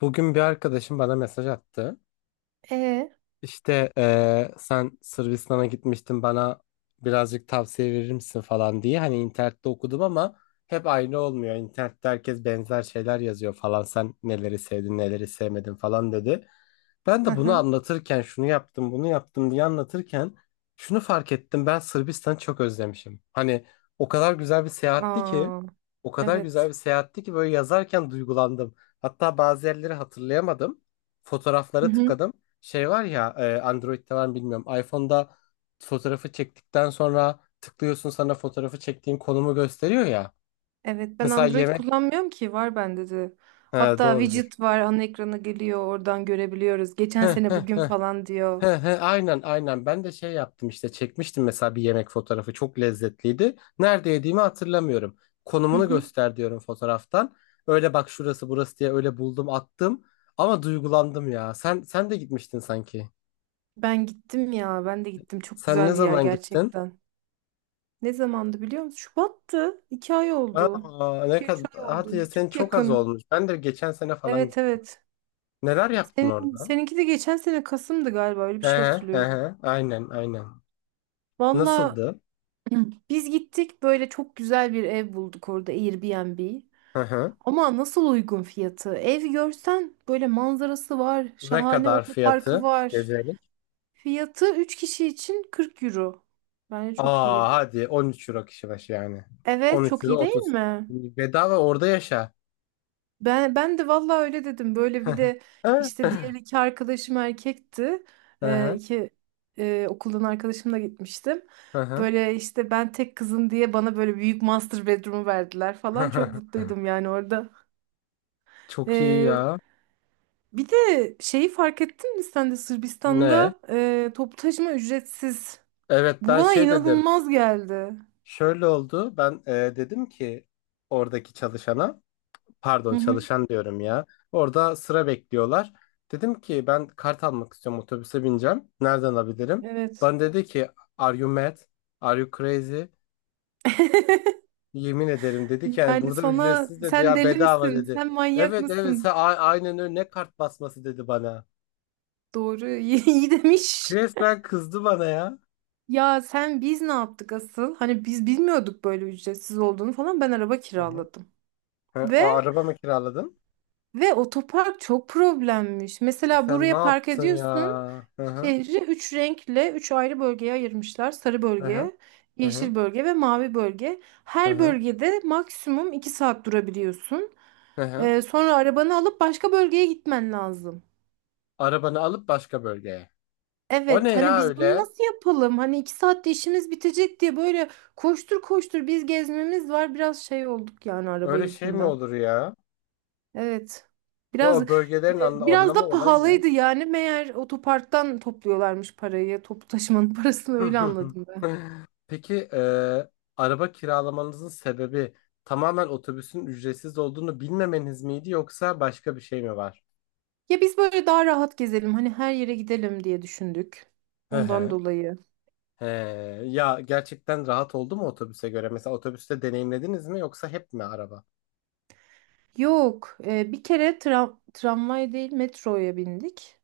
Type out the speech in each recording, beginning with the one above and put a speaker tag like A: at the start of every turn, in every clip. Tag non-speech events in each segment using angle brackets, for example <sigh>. A: Bugün bir arkadaşım bana mesaj attı.
B: E,
A: İşte sen Sırbistan'a gitmiştin bana birazcık tavsiye verir misin falan diye. Hani internette okudum ama hep aynı olmuyor. İnternette herkes benzer şeyler yazıyor falan. Sen neleri sevdin neleri sevmedin falan dedi. Ben
B: hı
A: de bunu
B: hı.
A: anlatırken şunu yaptım bunu yaptım diye anlatırken şunu fark ettim. Ben Sırbistan'ı çok özlemişim. Hani o kadar güzel bir seyahatti ki
B: Aa,
A: o kadar güzel
B: evet.
A: bir seyahatti ki böyle yazarken duygulandım. Hatta bazı yerleri hatırlayamadım.
B: Hı
A: Fotoğraflara
B: hı.
A: tıkladım. Şey var ya Android'de var mı bilmiyorum. iPhone'da fotoğrafı çektikten sonra tıklıyorsun sana fotoğrafı çektiğin konumu gösteriyor ya.
B: Evet,
A: <laughs>
B: ben
A: Mesela
B: Android
A: yemek.
B: kullanmıyorum ki, var bende de.
A: He,
B: Hatta
A: doğrudur.
B: widget var, ana ekrana geliyor, oradan görebiliyoruz.
A: He,
B: Geçen
A: he,
B: sene bugün
A: he.
B: falan
A: He,
B: diyor.
A: he, aynen aynen ben de şey yaptım işte çekmiştim mesela bir yemek fotoğrafı çok lezzetliydi. Nerede yediğimi hatırlamıyorum.
B: Hı
A: Konumunu
B: hı.
A: göster diyorum fotoğraftan. Öyle bak şurası burası diye öyle buldum attım. Ama duygulandım ya. Sen de gitmiştin sanki.
B: Ben gittim ya, ben de gittim, çok
A: Sen
B: güzel
A: ne
B: bir yer
A: zaman gittin?
B: gerçekten. Ne zamandı biliyor musun? Şubat'tı. 2 ay oldu.
A: Aa, ne
B: İki üç
A: kadar
B: ay
A: hadi
B: oldu.
A: ya senin
B: Çok
A: çok az
B: yakın.
A: olmuş. Ben de geçen sene falan
B: Evet
A: gittim.
B: evet.
A: Neler yaptın
B: Senin,
A: orada?
B: seninki de geçen sene Kasım'dı galiba, öyle bir
A: Hı
B: şey
A: hı
B: hatırlıyorum.
A: hı. Aynen aynen.
B: Valla,
A: Nasıldı?
B: <clears throat> biz gittik, böyle çok güzel bir ev bulduk orada, Airbnb.
A: Hı hı.
B: Ama nasıl uygun fiyatı! Ev görsen, böyle manzarası var,
A: Ne
B: şahane
A: kadar
B: otoparkı
A: fiyatı
B: var.
A: gezelik?
B: Fiyatı 3 kişi için 40 euro. Bence çok
A: Aa
B: iyiydi.
A: hadi 13 euro kişi başı yani.
B: Evet,
A: 13
B: çok
A: euro
B: iyi değil
A: 30.
B: mi?
A: Bedava orada yaşa.
B: Ben de vallahi öyle dedim. Böyle bir
A: <laughs>
B: de işte
A: Hı
B: diğer iki arkadaşım erkekti.
A: hı
B: İki okuldan arkadaşımla gitmiştim.
A: hı
B: Böyle işte, ben tek kızım diye bana böyle büyük master bedroom'u verdiler falan. Çok
A: hı. <laughs>
B: mutluydum yani orada.
A: Çok iyi
B: Ee,
A: ya.
B: bir de şeyi fark ettin mi, sen de
A: Ne?
B: Sırbistan'da toplu taşıma ücretsiz.
A: Evet
B: Bu
A: ben
B: bana
A: şey dedim.
B: inanılmaz geldi.
A: Şöyle oldu. Ben dedim ki oradaki çalışana.
B: Hı
A: Pardon
B: hı.
A: çalışan diyorum ya. Orada sıra bekliyorlar. Dedim ki ben kart almak istiyorum otobüse bineceğim. Nereden alabilirim?
B: Evet.
A: Bana dedi ki Are you mad? Are you crazy?
B: <laughs>
A: Yemin ederim dedi ki yani
B: Yani
A: burada
B: sana,
A: ücretsiz dedi
B: sen
A: ya
B: deli
A: bedava
B: misin,
A: dedi.
B: sen manyak
A: Evet evet sen
B: mısın?
A: aynen öyle ne kart basması dedi bana.
B: Doğru. <laughs> İyi, iyi demiş.
A: Resmen kızdı bana ya.
B: Ya sen, biz ne yaptık asıl? Hani biz bilmiyorduk böyle ücretsiz olduğunu falan. Ben araba
A: Hı hı.
B: kiraladım.
A: Hı,
B: Ve
A: araba mı kiraladın?
B: ve otopark çok problemmiş. Mesela
A: Sen ne
B: buraya park
A: yaptın ya?
B: ediyorsun.
A: Hı hı.
B: Şehri üç renkle üç ayrı bölgeye ayırmışlar. Sarı
A: Hı hı.
B: bölge,
A: Hı hı.
B: yeşil bölge ve mavi bölge.
A: Hı
B: Her
A: hı.
B: bölgede maksimum 2 saat durabiliyorsun.
A: Hı hı.
B: Sonra arabanı alıp başka bölgeye gitmen lazım.
A: Arabanı alıp başka bölgeye. O ne
B: Evet, hani
A: ya
B: biz bunu
A: öyle?
B: nasıl yapalım? Hani 2 saatte işimiz bitecek diye böyle koştur koştur, biz gezmemiz var. Biraz şey olduk yani araba
A: Öyle şey mi
B: yüzünden.
A: olur ya?
B: Evet.
A: Ya
B: Biraz e,
A: o bölgelerin
B: biraz
A: anlamı
B: da
A: olayı ne?
B: pahalıydı yani. Meğer otoparktan topluyorlarmış parayı. Toplu taşımanın <laughs> parasını öyle
A: <laughs>
B: anladım ben.
A: Peki araba kiralamanızın sebebi tamamen otobüsün ücretsiz olduğunu bilmemeniz miydi yoksa başka bir şey mi var?
B: Ya biz böyle daha rahat gezelim, hani her yere gidelim diye düşündük.
A: Hı
B: Ondan
A: hı.
B: dolayı.
A: He, ya gerçekten rahat oldu mu otobüse göre? Mesela otobüste deneyimlediniz mi yoksa hep mi araba?
B: Yok. Bir kere tramvay değil, metroya bindik.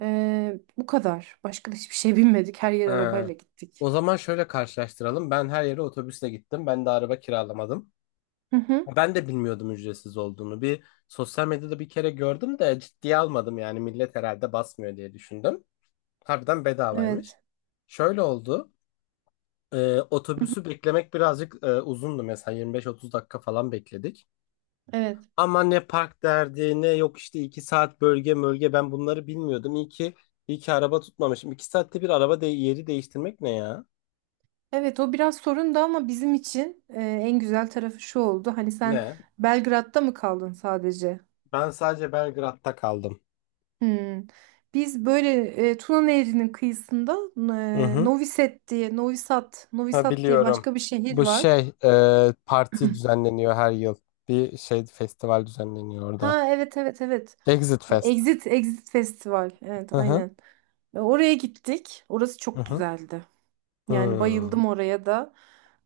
B: Bu kadar. Başka da hiçbir şey bilmedik. Her yer
A: He.
B: arabayla
A: O
B: gittik.
A: zaman şöyle karşılaştıralım. Ben her yere otobüsle gittim. Ben de araba kiralamadım.
B: Hı hı.
A: Ben de bilmiyordum ücretsiz olduğunu. Bir sosyal medyada bir kere gördüm de ciddiye almadım yani millet herhalde basmıyor diye düşündüm. Harbiden bedavaymış.
B: Evet.
A: Şöyle oldu.
B: Hı hı.
A: Otobüsü beklemek birazcık uzundu mesela 25-30 dakika falan bekledik.
B: Evet.
A: Ama ne park derdi ne yok işte 2 saat bölge bölge ben bunları bilmiyordum. İyi ki araba tutmamışım. İki saatte bir araba de yeri değiştirmek ne ya?
B: Evet, o biraz sorundu ama bizim için en güzel tarafı şu oldu. Hani sen
A: Ne?
B: Belgrad'da mı kaldın sadece?
A: Ben sadece Belgrad'da kaldım.
B: Hmm. Biz böyle Tuna Nehri'nin kıyısında,
A: Hı hı.
B: Novi Sad diye, Novi Sad, Novi
A: Ha
B: Sad diye
A: biliyorum.
B: başka bir şehir
A: Bu
B: var.
A: şey parti düzenleniyor her yıl. Bir şey festival düzenleniyor orada.
B: Ha evet evet evet.
A: Exit Fest.
B: Exit Festival. Evet,
A: Hı hı.
B: aynen. Oraya gittik. Orası
A: Hı
B: çok
A: hı.
B: güzeldi. Yani
A: Hmm.
B: bayıldım oraya da.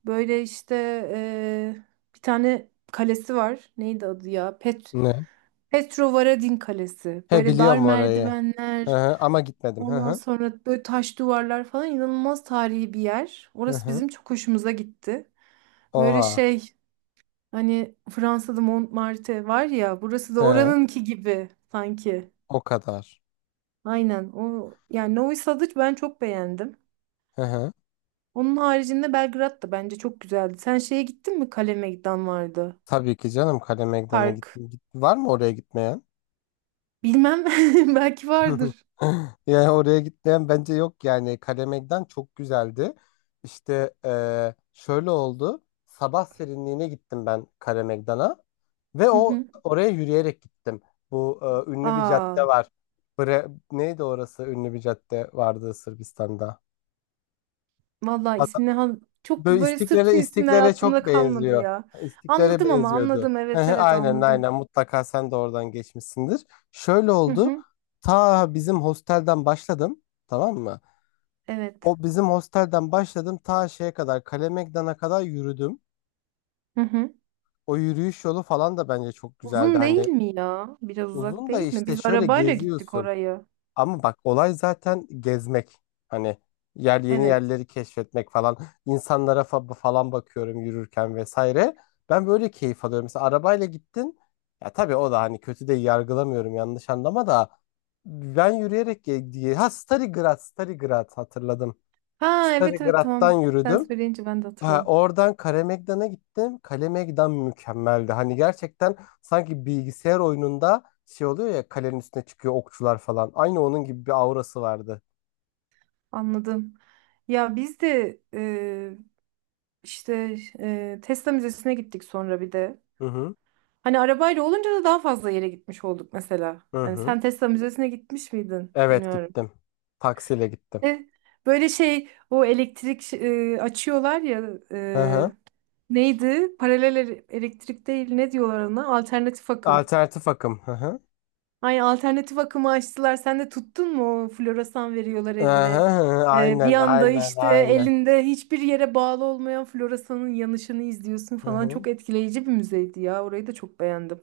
B: Böyle işte, eee, bir tane kalesi var. Neydi adı ya?
A: Ne?
B: Petrovaradin Kalesi.
A: He
B: Böyle dar
A: biliyorum orayı. Hı
B: merdivenler,
A: hı. Ama gitmedim. Hı
B: ondan
A: hı.
B: sonra böyle taş duvarlar falan, inanılmaz tarihi bir yer.
A: Hı
B: Orası
A: hı.
B: bizim çok hoşumuza gitti. Böyle
A: Oha.
B: şey, hani Fransa'da Montmartre var ya, burası da
A: He.
B: oranınki gibi sanki.
A: O kadar.
B: Aynen o, yani Novi Sad'ı ben çok beğendim.
A: Hı hı.
B: Onun haricinde Belgrad da bence çok güzeldi. Sen şeye gittin mi? Kale vardı.
A: Tabii ki canım Kale Meydan'a git,
B: Park.
A: git. Var mı oraya gitmeyen?
B: Bilmem. <laughs> Belki
A: <laughs>
B: vardır.
A: Yani oraya gitmeyen bence yok yani Kalemegdan çok güzeldi. İşte şöyle oldu. Sabah serinliğine gittim ben Kalemegdan'a ve
B: Hı
A: o
B: hı.
A: oraya yürüyerek gittim. Bu ünlü bir cadde
B: Aa,
A: var. Bre neydi orası? Ünlü bir cadde vardı Sırbistan'da.
B: vallahi ismini çok,
A: Böyle
B: böyle
A: İstiklal'e
B: Sırpça isimler
A: İstiklal'e çok
B: aklımda kalmadı
A: benziyor.
B: ya.
A: İstiklal'e
B: Anladım ama,
A: benziyordu.
B: anladım.
A: Hı
B: Evet
A: hı,
B: evet,
A: aynen
B: anladım.
A: aynen mutlaka sen de oradan geçmişsindir. Şöyle
B: Hı
A: oldu.
B: hı.
A: Ta bizim hostelden başladım. Tamam mı?
B: Evet.
A: O bizim hostelden başladım ta şeye kadar Kale Meydan'a kadar yürüdüm.
B: Hı hı.
A: O yürüyüş yolu falan da bence çok güzeldi.
B: Uzun değil
A: Hani
B: mi ya? Biraz uzak
A: uzun da
B: değil mi?
A: işte
B: Biz
A: şöyle
B: arabayla gittik
A: geziyorsun.
B: oraya.
A: Ama bak olay zaten gezmek. Hani yeni
B: Evet.
A: yerleri keşfetmek falan. İnsanlara falan bakıyorum yürürken vesaire. Ben böyle keyif alıyorum. Mesela arabayla gittin. Ya tabii o da hani kötü de yargılamıyorum yanlış anlama da. Ben yürüyerek diye. Ha Starigrad hatırladım.
B: Ha evet evet,
A: Starigrad'dan
B: tamam. Sen
A: yürüdüm.
B: söyleyince ben de
A: Ha,
B: hatırladım.
A: oradan Kalemegdan'a gittim. Kalemegdan mükemmeldi. Hani gerçekten sanki bilgisayar oyununda şey oluyor ya kalenin üstüne çıkıyor okçular falan. Aynı onun gibi bir aurası vardı.
B: Anladım. Ya biz de İşte Tesla Müzesi'ne gittik sonra bir de.
A: Hı hı.
B: Hani arabayla olunca da daha fazla yere gitmiş olduk mesela.
A: Hı
B: Hani
A: hı.
B: sen Tesla Müzesi'ne gitmiş miydin?
A: Evet
B: Bilmiyorum.
A: gittim. Taksiyle gittim.
B: E, Böyle şey, o elektrik, açıyorlar ya,
A: Hı hı.
B: neydi? Paralel elektrik değil, ne diyorlar ona? Alternatif akım.
A: Alternatif akım. Hı hı.
B: Ay, alternatif akımı açtılar. Sen de tuttun mu? O floresan veriyorlar
A: Hı hı.
B: eline.
A: Hı.
B: Bir
A: Aynen
B: anda
A: aynen
B: işte
A: aynen.
B: elinde hiçbir yere bağlı olmayan floresanın yanışını izliyorsun
A: Hı
B: falan.
A: hı.
B: Çok etkileyici bir müzeydi ya. Orayı da çok beğendim.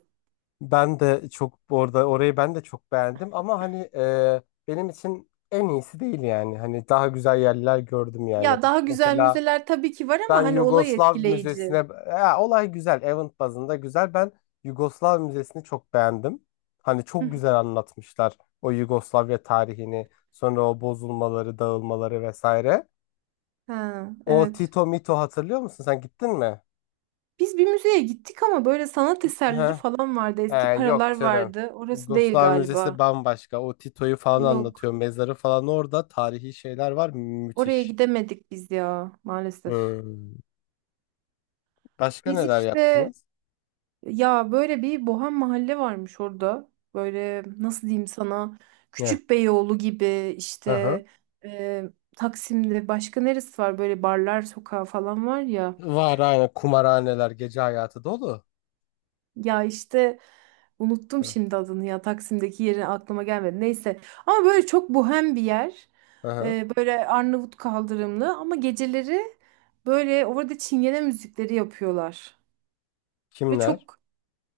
A: Ben de çok orada orayı ben de çok beğendim ama hani benim için en iyisi değil yani. Hani daha güzel yerler gördüm yani.
B: Ya, daha güzel
A: Mesela
B: müzeler tabii ki var
A: Ben
B: ama hani olay
A: Yugoslav Müzesi'ne
B: etkileyici.
A: ya, olay güzel. Event bazında güzel. Ben Yugoslav Müzesi'ni çok beğendim. Hani
B: Hı
A: çok
B: hı.
A: güzel anlatmışlar o Yugoslavya tarihini, sonra o bozulmaları, dağılmaları vesaire.
B: Ha,
A: O
B: evet.
A: Tito Mito hatırlıyor musun? Sen gittin mi?
B: Biz bir müzeye gittik ama böyle sanat eserleri
A: Heh.
B: falan vardı,
A: He,
B: eski
A: yok
B: paralar
A: canım.
B: vardı. Orası değil
A: Yugoslav Müzesi
B: galiba.
A: bambaşka. O Tito'yu falan anlatıyor.
B: Yok.
A: Mezarı falan orada. Tarihi şeyler var.
B: Oraya
A: Müthiş.
B: gidemedik biz ya, maalesef.
A: Hmm. Başka
B: Biz
A: neler
B: işte,
A: yaptınız?
B: ya böyle bir bohem mahalle varmış orada. Böyle nasıl diyeyim sana,
A: Ne?
B: Küçükbeyoğlu gibi
A: Hı
B: işte,
A: hı.
B: e, Taksim'de başka neresi var, böyle barlar sokağı falan var ya.
A: Var aynı kumarhaneler, gece hayatı dolu.
B: Ya işte unuttum
A: Hı,
B: şimdi adını ya, Taksim'deki yeri aklıma gelmedi. Neyse, ama böyle çok bohem bir yer.
A: hı hı.
B: Böyle Arnavut kaldırımlı ama geceleri böyle orada çingene müzikleri yapıyorlar. Ve
A: Kimler?
B: çok.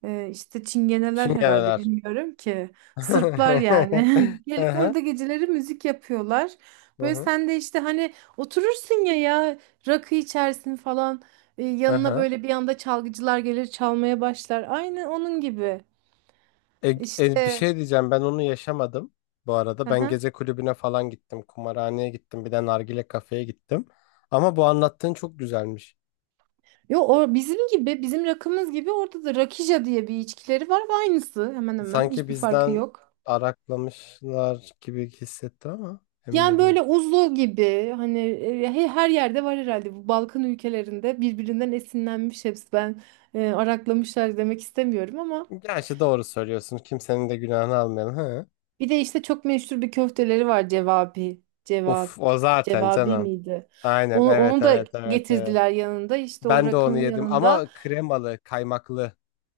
B: İşte Çingeneler herhalde,
A: Şimgeneler.
B: bilmiyorum ki. Sırplar yani.
A: <laughs> Hı
B: <laughs> Gelip
A: hı,
B: orada geceleri müzik yapıyorlar.
A: hı
B: Böyle
A: hı,
B: sen de işte, hani oturursun ya rakı içersin falan. Ee,
A: hı
B: yanına
A: hı.
B: böyle bir anda çalgıcılar gelir, çalmaya başlar. Aynı onun gibi.
A: E, Bir
B: İşte.
A: şey diyeceğim ben onu yaşamadım bu arada. Ben
B: Aha.
A: gece kulübüne falan gittim, kumarhaneye gittim, bir de nargile kafeye gittim. Ama bu anlattığın çok güzelmiş.
B: Yo, o bizim gibi, bizim rakımız gibi, orada da rakija diye bir içkileri var ve aynısı, hemen hemen
A: Sanki
B: hiçbir farkı
A: bizden
B: yok.
A: araklamışlar gibi hissettim ama emin
B: Yani
A: de değilim.
B: böyle uzlu gibi, hani her yerde var herhalde, bu Balkan ülkelerinde birbirinden esinlenmiş hepsi. Ben araklamışlar demek istemiyorum ama
A: Gerçi doğru söylüyorsun. Kimsenin de günahını almayalım. Hı.
B: bir de işte çok meşhur bir köfteleri var, cevabi,
A: Uf
B: cevap,
A: o zaten
B: cevabi
A: canım.
B: miydi?
A: Aynen
B: Onu,
A: evet
B: onu da
A: evet evet evet.
B: getirdiler yanında işte, o
A: Ben de onu
B: rakının
A: yedim
B: yanında.
A: ama kremalı, kaymaklı.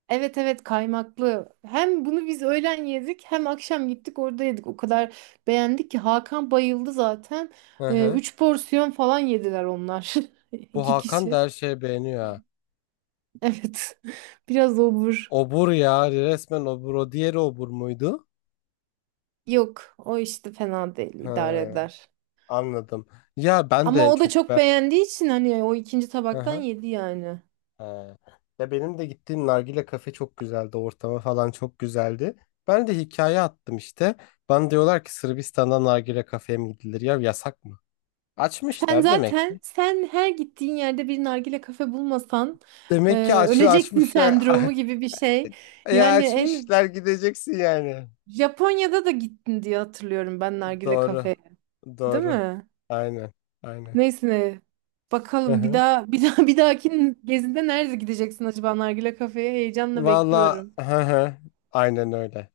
B: Evet evet, kaymaklı. Hem bunu biz öğlen yedik, hem akşam gittik orada yedik. O kadar beğendik ki Hakan bayıldı zaten.
A: Hı hı.
B: 3 porsiyon falan yediler onlar, <laughs>
A: Bu
B: iki
A: Hakan
B: kişi.
A: da her şeye beğeniyor ha.
B: Evet. <laughs> Biraz obur.
A: Obur ya resmen obur. O diğeri obur muydu?
B: Yok, o işte fena değil,
A: Ha,
B: idare eder.
A: anladım. Ya ben
B: Ama
A: de
B: o da
A: çok
B: çok
A: ben.
B: beğendiği için hani o ikinci
A: Hı
B: tabaktan
A: hı.
B: yedi yani.
A: Ha. Ya benim de gittiğim nargile kafe çok güzeldi. Ortamı falan çok güzeldi. Ben de hikaye attım işte. Bana diyorlar ki Sırbistan'da nargile kafeye mi gidilir? Ya yasak mı?
B: Sen
A: Açmışlar demek
B: zaten,
A: ki.
B: sen her gittiğin yerde bir nargile kafe bulmasan
A: Demek ki aç,
B: öleceksin <laughs>
A: açmışlar.
B: sendromu
A: <laughs>
B: gibi bir şey.
A: Ya
B: Yani en
A: açmışlar gideceksin yani.
B: Japonya'da da gittin diye hatırlıyorum ben, nargile
A: Doğru.
B: kafeye, değil
A: Doğru.
B: mi?
A: Aynen. Aynen.
B: Neyse ne.
A: Hı
B: Bakalım bir
A: hı.
B: daha bir daha bir dahaki gezinde nerede gideceksin acaba, nargile kafeye heyecanla
A: Valla
B: bekliyorum.
A: hı hı. Aynen öyle.